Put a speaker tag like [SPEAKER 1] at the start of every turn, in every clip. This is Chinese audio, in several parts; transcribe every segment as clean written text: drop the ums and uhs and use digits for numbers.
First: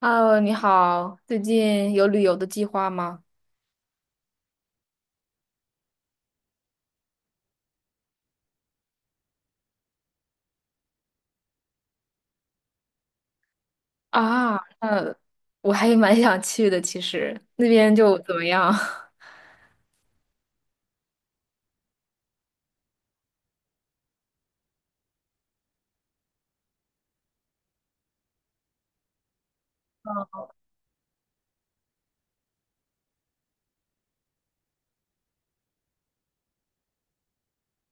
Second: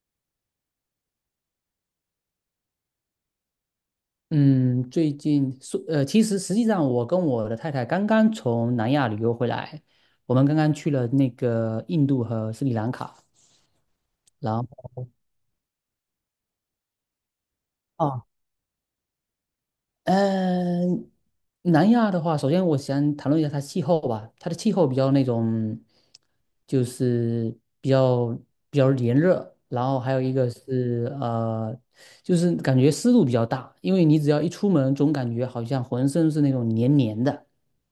[SPEAKER 1] Hello，你好，最近有旅游的计划吗？
[SPEAKER 2] 嗯，最近说，其实实际上我跟我的太太刚刚从南亚旅游回来，我们刚刚去了那个印度和斯里兰卡，然
[SPEAKER 1] 啊，
[SPEAKER 2] 后，
[SPEAKER 1] 那我还蛮想去的，其实那边就
[SPEAKER 2] 哦，
[SPEAKER 1] 怎么样？
[SPEAKER 2] 嗯、南亚的话，首先我想谈论一下它气候吧，它的气候比较那种，就是比较比较炎热，然后还有一个是就是感觉湿度比较大，因为你只要一出门，总感觉好像浑身是那种黏黏的。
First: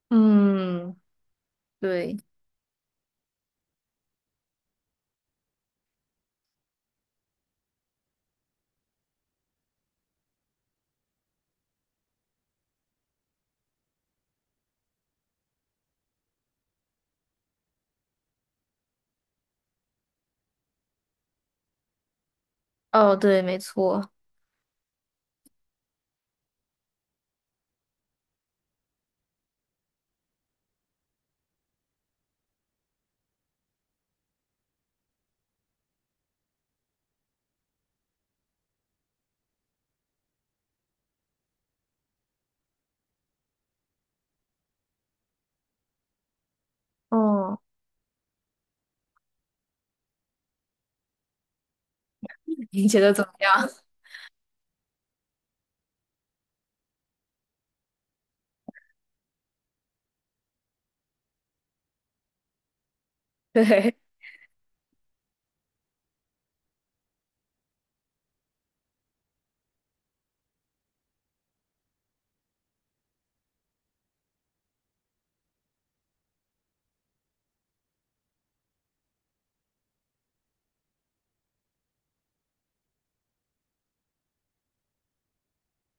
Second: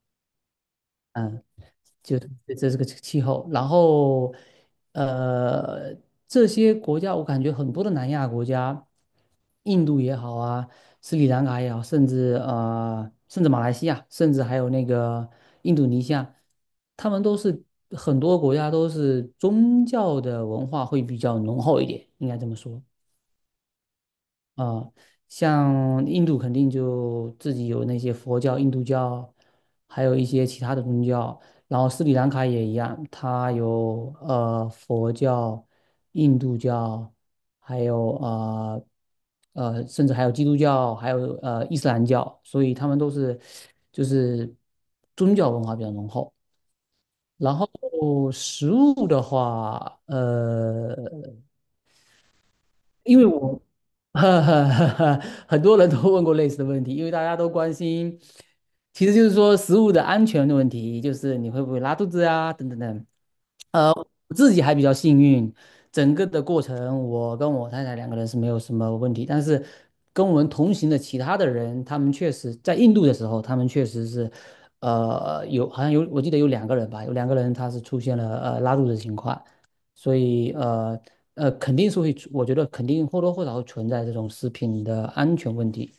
[SPEAKER 1] 嗯，对，
[SPEAKER 2] 就这这是个气候。然后，呃，这些国家我感觉很多的南亚国家，印度也好啊，斯里兰卡也好，甚至马来西亚，甚至还有那个印度尼西亚，他们都是很多国家都是宗教的文化会比较浓厚一点，应该这么说。
[SPEAKER 1] 哦，对，没错，
[SPEAKER 2] 啊、像印度肯定就自己有那些佛教、印度教，还有一些其他的宗教。然后斯里兰卡也一样，它有佛教、印度教，还有，甚至还有基督教，还有伊斯兰教，所以他们都是就是宗教文化比较浓厚。然
[SPEAKER 1] 哦，
[SPEAKER 2] 后食物的话，
[SPEAKER 1] 你觉得
[SPEAKER 2] 因
[SPEAKER 1] 怎
[SPEAKER 2] 为
[SPEAKER 1] 么
[SPEAKER 2] 我，
[SPEAKER 1] 样？
[SPEAKER 2] 呵呵呵呵，很多人都问过类似的问题，因为大家都关心，其实就是说食物的安全的问题，就是你会不会拉肚子啊，等等等。
[SPEAKER 1] 对，
[SPEAKER 2] 我自己还比较幸运，整个的过程我跟我太太两个人是没有什么问题，但是跟我们同行的其他的人，他们确实在印度的时候，他们确实是，有好像有我记得有两个人吧，有两个人他是出现了拉肚子的情况，所以肯定是会出我觉得肯定或多或少会存在这种食品的安全问题，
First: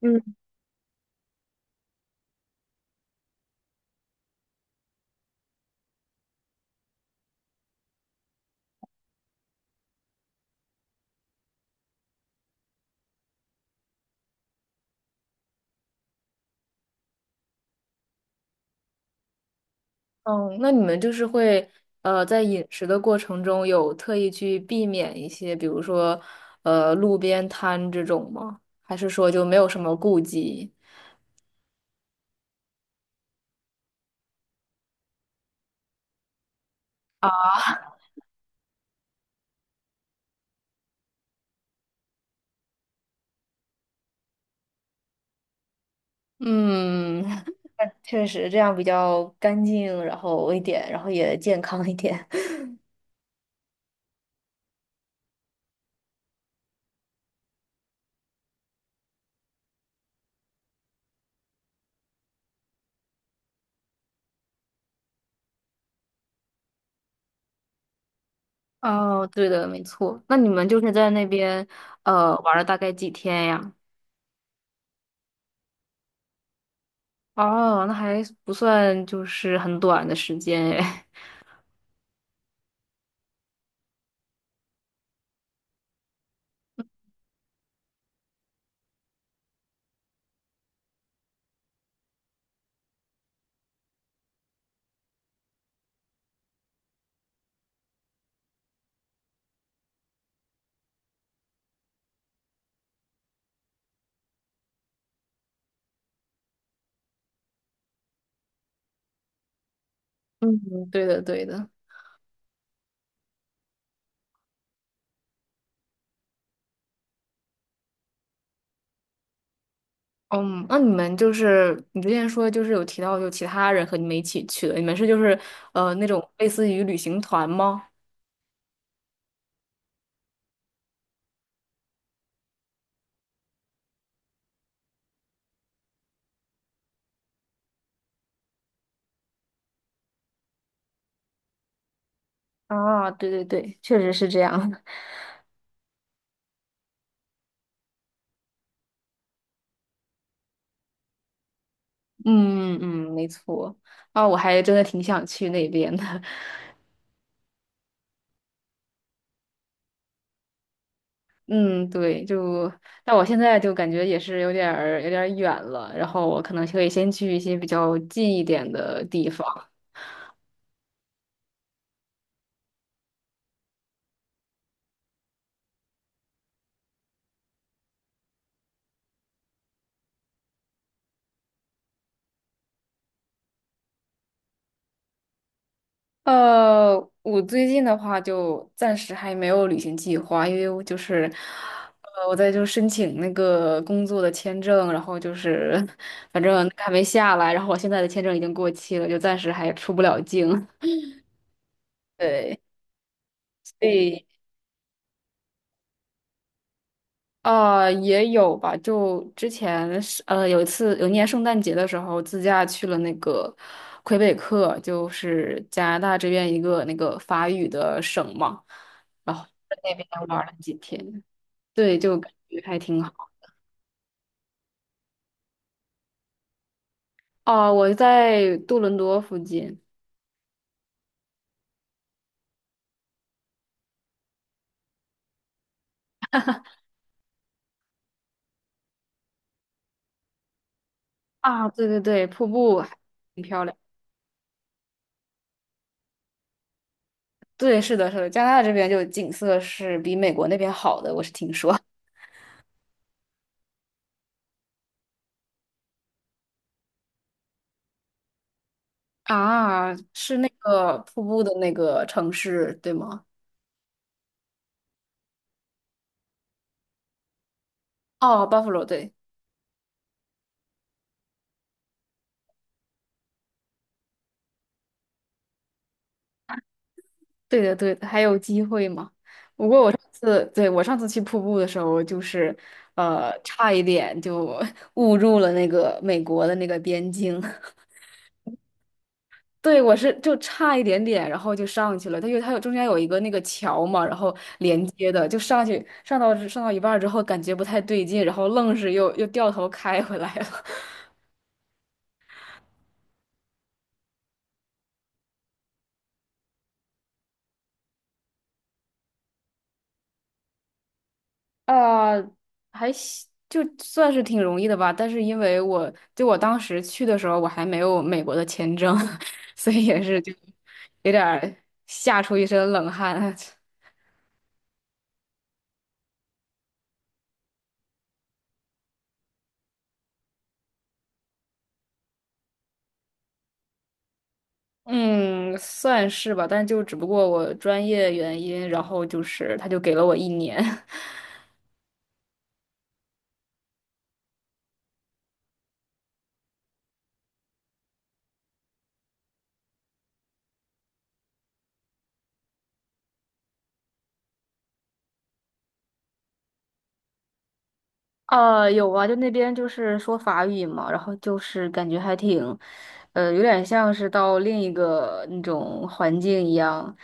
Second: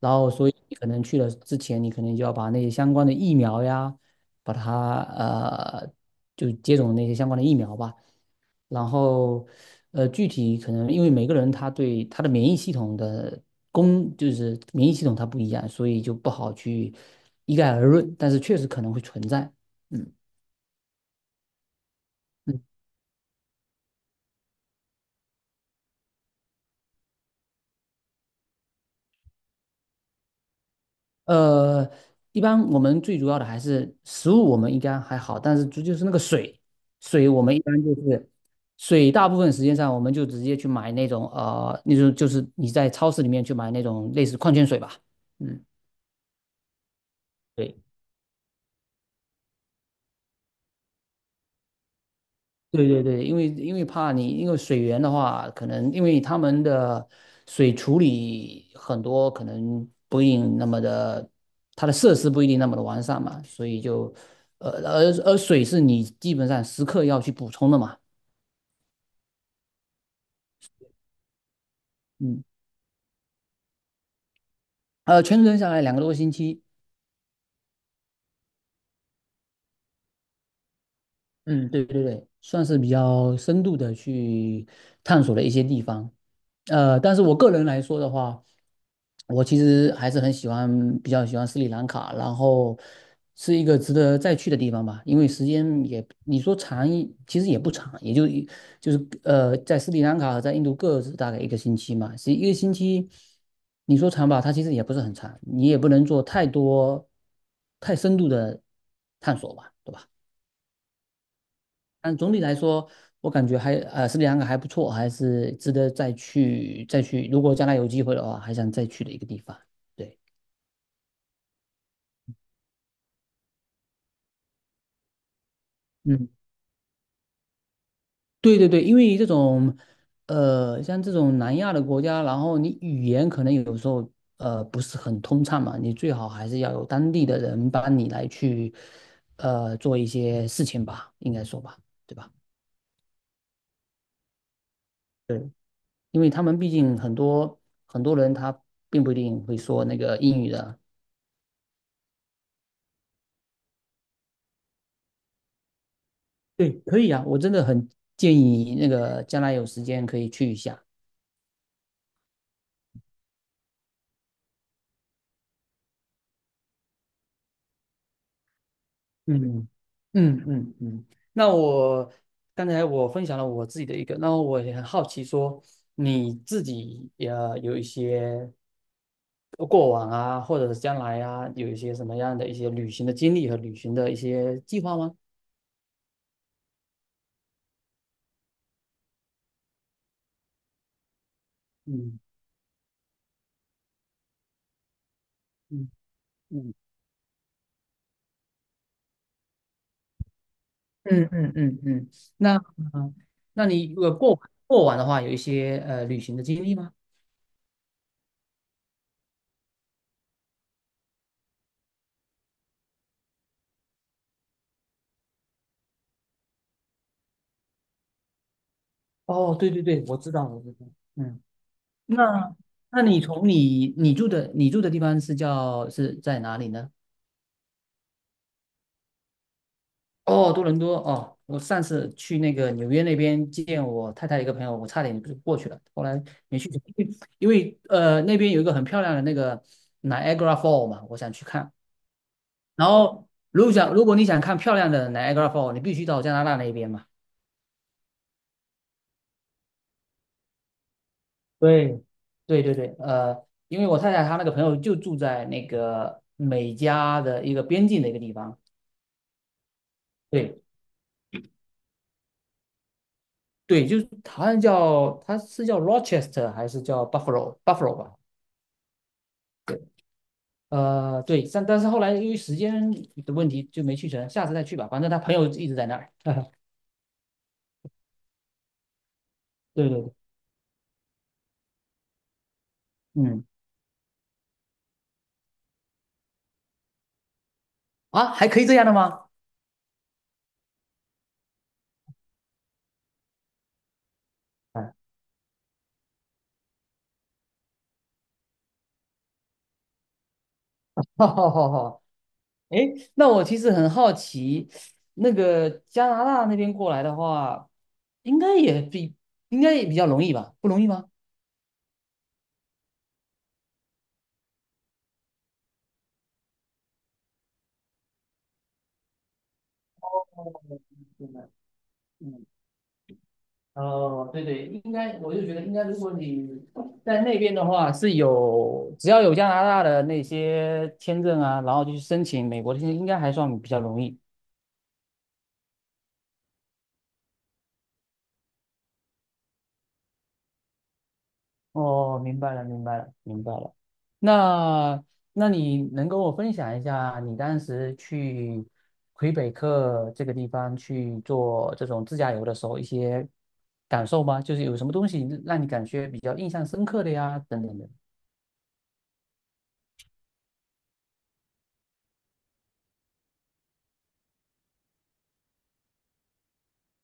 [SPEAKER 2] 然
[SPEAKER 1] 嗯，
[SPEAKER 2] 后所以你可能去了之前，你可能就要把那些相关的疫苗呀。把它就接种那些相关的疫苗吧。然后具体可能因为每个人他对他的免疫系统的就是免疫系统它不一样，所以就不好去一概而论，但是确实可能会存在。嗯。
[SPEAKER 1] 哦，那你们就是会在饮食的过程中有特意去避免一些，比如说路边摊这种吗？还是说就没有什么顾忌？
[SPEAKER 2] 呃，一般我们最主要的还是食物，我们应该还好，但是就是那个水，水我们一般就是水，大部分时间上我们就直接去买那种那种就是你在超市里面去买那种类似矿泉水吧，嗯，
[SPEAKER 1] 嗯，
[SPEAKER 2] 对。
[SPEAKER 1] 确实这样比较干净，然后一点，然后也健康一点。
[SPEAKER 2] 对对对，因为怕你，因为水源的话，可能因为他们的水处理很多可能不一定那么的，它的设施不一定那么的完善嘛，所以就，而水是你基本上时刻要去补充的嘛，
[SPEAKER 1] 哦，对的，没错。那你们就是在那边
[SPEAKER 2] 嗯，
[SPEAKER 1] 玩了大概几天呀？
[SPEAKER 2] 全程下来2个多星期，
[SPEAKER 1] 哦，那还不算就是很短的时间诶。
[SPEAKER 2] 嗯，对对对，算是比较深度的去探索了一些地方。但是我个人来说的话，我其实还是很喜欢，比较喜欢斯里兰卡，然后是一个值得再去的地方吧，因为时间也，你说长一，其实也不长，也就一就是呃，在斯里兰卡和在印度各自大概一个星期嘛，是一个星期，你说长吧，它其实也不是很长，你也不能做太多太深度的探索吧，对吧？
[SPEAKER 1] 嗯，对的，对的。
[SPEAKER 2] 但总体来说，我感觉还斯里兰卡还不错，还是值得再去再去。如果将来有机会的话，还想再去的一个地方。对。
[SPEAKER 1] 嗯，那你们就是你之前说就是有提到就其他人和你们一起去的，你们是就是那种
[SPEAKER 2] 嗯，
[SPEAKER 1] 类似于旅行团吗？
[SPEAKER 2] 对对对，因为像这种南亚的国家，然后你语言可能有时候不是很通畅嘛，你最好还是要有当地的人帮你来去做一些事情吧，应该说吧，对吧？
[SPEAKER 1] 啊，对对对，确实是这样的。
[SPEAKER 2] 对，因为他们毕竟很多很多人他并不一定会说那个英语的。
[SPEAKER 1] 嗯嗯，没错。啊，我还真的挺想去那边的，
[SPEAKER 2] 对，可以啊，我真的很建议你那个将来有时间可以去一下。
[SPEAKER 1] 嗯，对，就，但我现在就感觉也是有点儿远了，然后我可能可以先去一些比较近一点的地方。
[SPEAKER 2] 嗯嗯嗯嗯。那我刚才我分享了我自己的一个，那我也很好奇说你自己也有一些过往啊，或者是将来啊，有一些什么样的一些旅行的经历和旅行的一些计划吗？
[SPEAKER 1] 呃，我最近的话就暂时还没有旅行计划，因为我就是，
[SPEAKER 2] 嗯
[SPEAKER 1] 我在就申请那个工作的签证，然后就是，
[SPEAKER 2] 嗯
[SPEAKER 1] 反正
[SPEAKER 2] 嗯
[SPEAKER 1] 还没下来，然后我现在的签证已经过期了，就暂时还出不了境。
[SPEAKER 2] 嗯嗯嗯嗯。那
[SPEAKER 1] 对，
[SPEAKER 2] 嗯，那
[SPEAKER 1] 所
[SPEAKER 2] 你如果
[SPEAKER 1] 以
[SPEAKER 2] 过过往的话，有一些旅行的经历吗？
[SPEAKER 1] 也有吧。就之前是有一次有一年圣诞节的时候，自驾去了那个魁北克，就是加拿大这边一个那个法语的省嘛，然后
[SPEAKER 2] 哦，对
[SPEAKER 1] 在
[SPEAKER 2] 对
[SPEAKER 1] 那
[SPEAKER 2] 对，
[SPEAKER 1] 边
[SPEAKER 2] 我知道，
[SPEAKER 1] 玩了
[SPEAKER 2] 我
[SPEAKER 1] 几
[SPEAKER 2] 知道。
[SPEAKER 1] 天，
[SPEAKER 2] 嗯。
[SPEAKER 1] 对，就感
[SPEAKER 2] 那
[SPEAKER 1] 觉还挺
[SPEAKER 2] 那你
[SPEAKER 1] 好。
[SPEAKER 2] 从你你住的你住的地方是在哪里呢？
[SPEAKER 1] 哦，我在多伦多附近
[SPEAKER 2] 哦，多伦多哦，我上次去那个纽约那边见我太太一个朋友，我差点就过去了，后来没去成，因为那边有一个很漂亮的那个 Niagara Fall 嘛，我想去
[SPEAKER 1] 啊，
[SPEAKER 2] 看。
[SPEAKER 1] 对对对，瀑布
[SPEAKER 2] 然
[SPEAKER 1] 还
[SPEAKER 2] 后
[SPEAKER 1] 挺漂亮。
[SPEAKER 2] 如果你想看漂亮的 Niagara Fall，你必须到加拿大那边嘛。
[SPEAKER 1] 对，是的，是的，加拿大这边就景色是比美国那边好的，我是听说。
[SPEAKER 2] 对，对对对，因为我太太她那个朋友就住在那个美加的一个边境的一个地方。
[SPEAKER 1] 啊，是那
[SPEAKER 2] 对，
[SPEAKER 1] 个瀑布的那个城市，对吗？
[SPEAKER 2] 对，就是好像叫他是叫 Rochester 还是叫 Buffalo 吧？
[SPEAKER 1] 哦，Buffalo，对，
[SPEAKER 2] 对，对，但是后来由于时间的问题就没去成，下次再去吧。反正他朋友一直在那儿。
[SPEAKER 1] 对的，对的，还有机会吗？
[SPEAKER 2] 对对对，
[SPEAKER 1] 是，对，我上次去瀑布的时候，就是
[SPEAKER 2] 嗯，
[SPEAKER 1] 差一点就 误入了那个美国的那个边境。
[SPEAKER 2] 啊，还可以这样的吗？
[SPEAKER 1] 对，我是就差一点点，然后就上去了。它有中间有一个那个桥嘛，然后连
[SPEAKER 2] 哎。
[SPEAKER 1] 接的，就上去上到一半儿之后，感觉不太对劲，然后愣是又掉头开回来了。
[SPEAKER 2] 好好好好，哎，那我其实很好奇，那个加拿大那边过来的话，应该也比应该也比较容易吧？不容易吗？
[SPEAKER 1] 呃，还行就算是挺容易的吧，但是因为我就我当时去的时候，我还没有美国的签证，所以也是就
[SPEAKER 2] 哦，
[SPEAKER 1] 有点
[SPEAKER 2] 明白，
[SPEAKER 1] 儿吓出
[SPEAKER 2] 嗯，
[SPEAKER 1] 一身冷汗。
[SPEAKER 2] 哦，对对，应该，我就觉得应该，如果你在那边的话，是有只要有加拿大的那些签证啊，然后就去申请美国的签证，应该还算比较容易。
[SPEAKER 1] 嗯，算是吧，但就只不过我专业原因，然后就是他就给了我一年。
[SPEAKER 2] 哦，明白了，明白了，明白了。那那你能跟我分享一下你当时去魁北克这个地方去做这种自驾游的时候一些感受吗？就是有什么东西让你感觉比较印象深刻的呀，等等的。
[SPEAKER 1] 有啊，就那边就是说法语嘛，然后就是感觉还挺，有点像是到另一个那种环境一样，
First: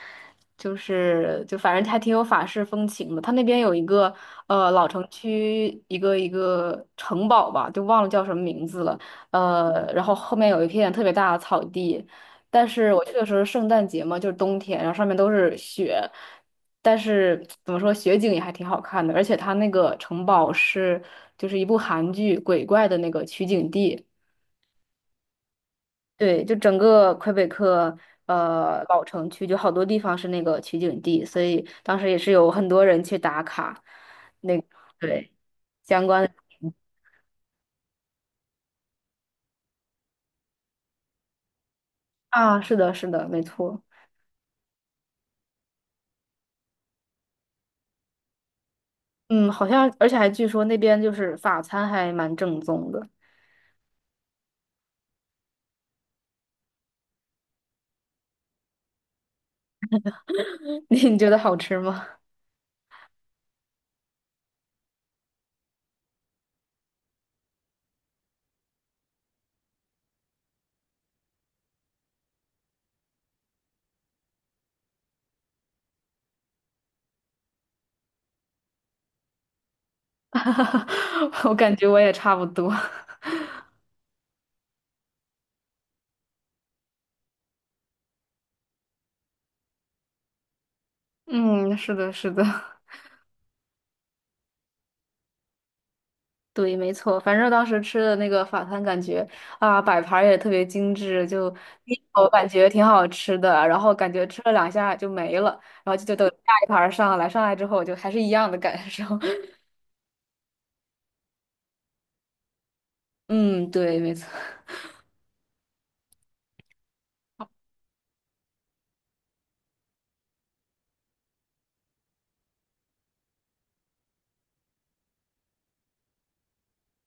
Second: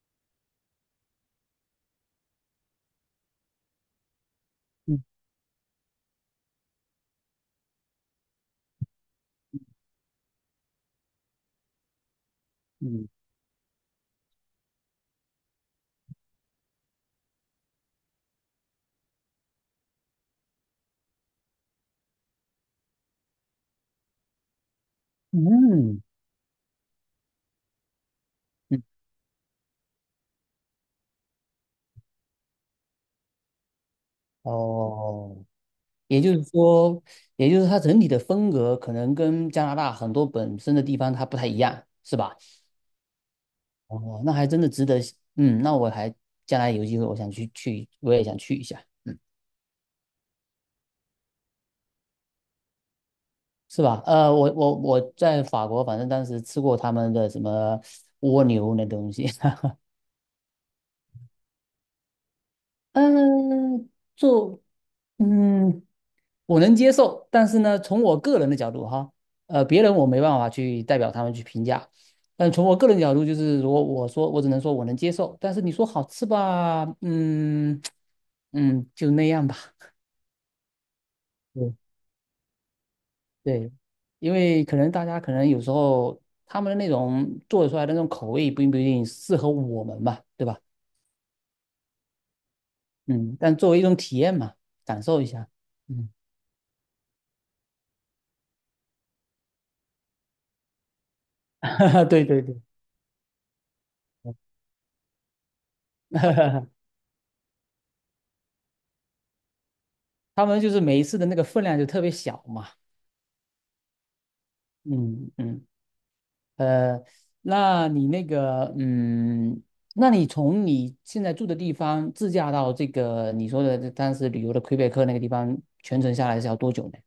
[SPEAKER 1] 就是就反正还挺有法式风情的。他那边有一个老
[SPEAKER 2] 嗯
[SPEAKER 1] 城区，一个城堡吧，就忘了叫什么名字了，然后后面有一片特别大的草地，但是我
[SPEAKER 2] 嗯
[SPEAKER 1] 去的时候是圣诞节嘛，就是冬天，然后上面都是雪，但是怎么说，雪景也还挺好看的，而且它那个城堡是就是一部韩剧鬼怪的那个取景地，
[SPEAKER 2] 嗯嗯。
[SPEAKER 1] 对，就整个魁北克老城区就好多地方是那个取景地，所以当时也是有很多人去打卡，那对
[SPEAKER 2] 哦，
[SPEAKER 1] 相
[SPEAKER 2] 也
[SPEAKER 1] 关的
[SPEAKER 2] 就是说，也就是它整体的风格可能跟加拿大很多本身的地方它不太一样，是吧？
[SPEAKER 1] 啊，是的，是的，没错。
[SPEAKER 2] 哦，那还真的值得。嗯，那我将来有机会，我想去去，我也想去一下。嗯，
[SPEAKER 1] 嗯，好像，而且还据说那边就是法餐还蛮正宗的，
[SPEAKER 2] 是吧？我在法国，反正当时吃过他们的什么蜗牛那东西。
[SPEAKER 1] 你觉得好吃吗？
[SPEAKER 2] 嗯，做，嗯。我能接受，但是呢，从我个人的角度哈，别人我没办法去代表他们去评价，但从我个人角度，就是如果我说，我只能说我能接受，但是你说好吃吧，嗯嗯，就那样吧。
[SPEAKER 1] 哈哈，我
[SPEAKER 2] 对
[SPEAKER 1] 感觉我也差不多。
[SPEAKER 2] 对，因为可能大家可能有时候他们的那种做出来的那种口味，并不一定适合我们吧，对吧？
[SPEAKER 1] 嗯，是的，是的，
[SPEAKER 2] 嗯，但作为一种体验嘛，感受一下。嗯。
[SPEAKER 1] 对，没错。反正当时吃的那个法餐，感觉啊，摆盘儿也特别精致，就 第一
[SPEAKER 2] 对
[SPEAKER 1] 口
[SPEAKER 2] 对
[SPEAKER 1] 感
[SPEAKER 2] 对。
[SPEAKER 1] 觉挺好吃的，然后感觉吃了两下就没了，然后就等下一盘 儿上来，上来之后就还是一样的感受。
[SPEAKER 2] 他们就是每一次的那个分量就特别小嘛。
[SPEAKER 1] 嗯，对，没错。
[SPEAKER 2] 嗯嗯，呃，那你那个，嗯，那你从你现在住的地方自驾到这个你说的这当时旅游的魁北克那个地方，全程下来是要多久呢？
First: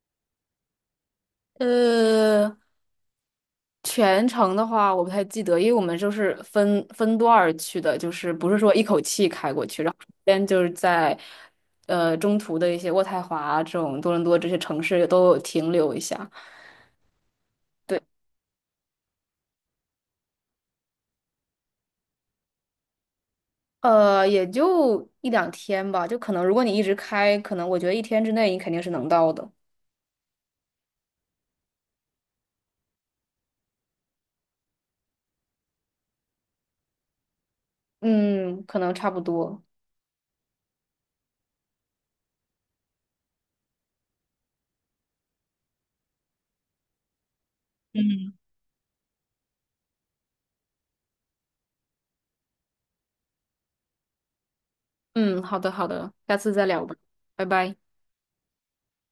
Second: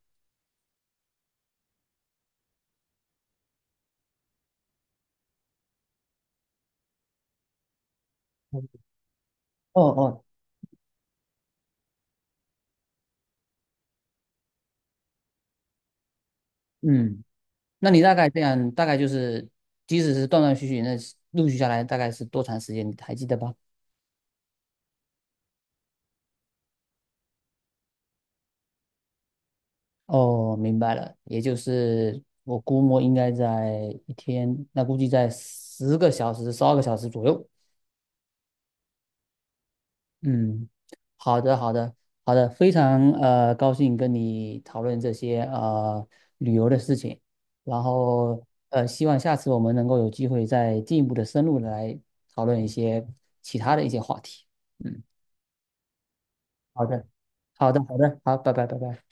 [SPEAKER 1] 呃，全程的话，我不太记得，因为我们就是分段儿去的，就是不是说一口气开过去，
[SPEAKER 2] 哦
[SPEAKER 1] 然后中
[SPEAKER 2] 哦，
[SPEAKER 1] 间就是在中途的一些渥太华这种多伦多这些城市都有停留一下。
[SPEAKER 2] 嗯，那
[SPEAKER 1] 对，
[SPEAKER 2] 你大概这样，大概就是，即使是断断续续，那陆续下来大概是多长时间？你还记得吧？
[SPEAKER 1] 也就一两天吧，就可能如果你一直开，可能我觉得一天之内你肯定是能到的。
[SPEAKER 2] 哦，明白了，也就是我估摸应该在一天，那估计在10个小时、12个小时左右。
[SPEAKER 1] 嗯，可能差不多。
[SPEAKER 2] 嗯，好的，好的，好的，非常高兴跟你讨论这些旅游的事情，然后希望下次我们能够有机会再进一步的深入的来讨论一些其他的一些话题。嗯，
[SPEAKER 1] 嗯，好的好的，下次再聊
[SPEAKER 2] 好
[SPEAKER 1] 吧，
[SPEAKER 2] 的，
[SPEAKER 1] 拜
[SPEAKER 2] 好
[SPEAKER 1] 拜。
[SPEAKER 2] 的，好的，好，拜拜，拜拜。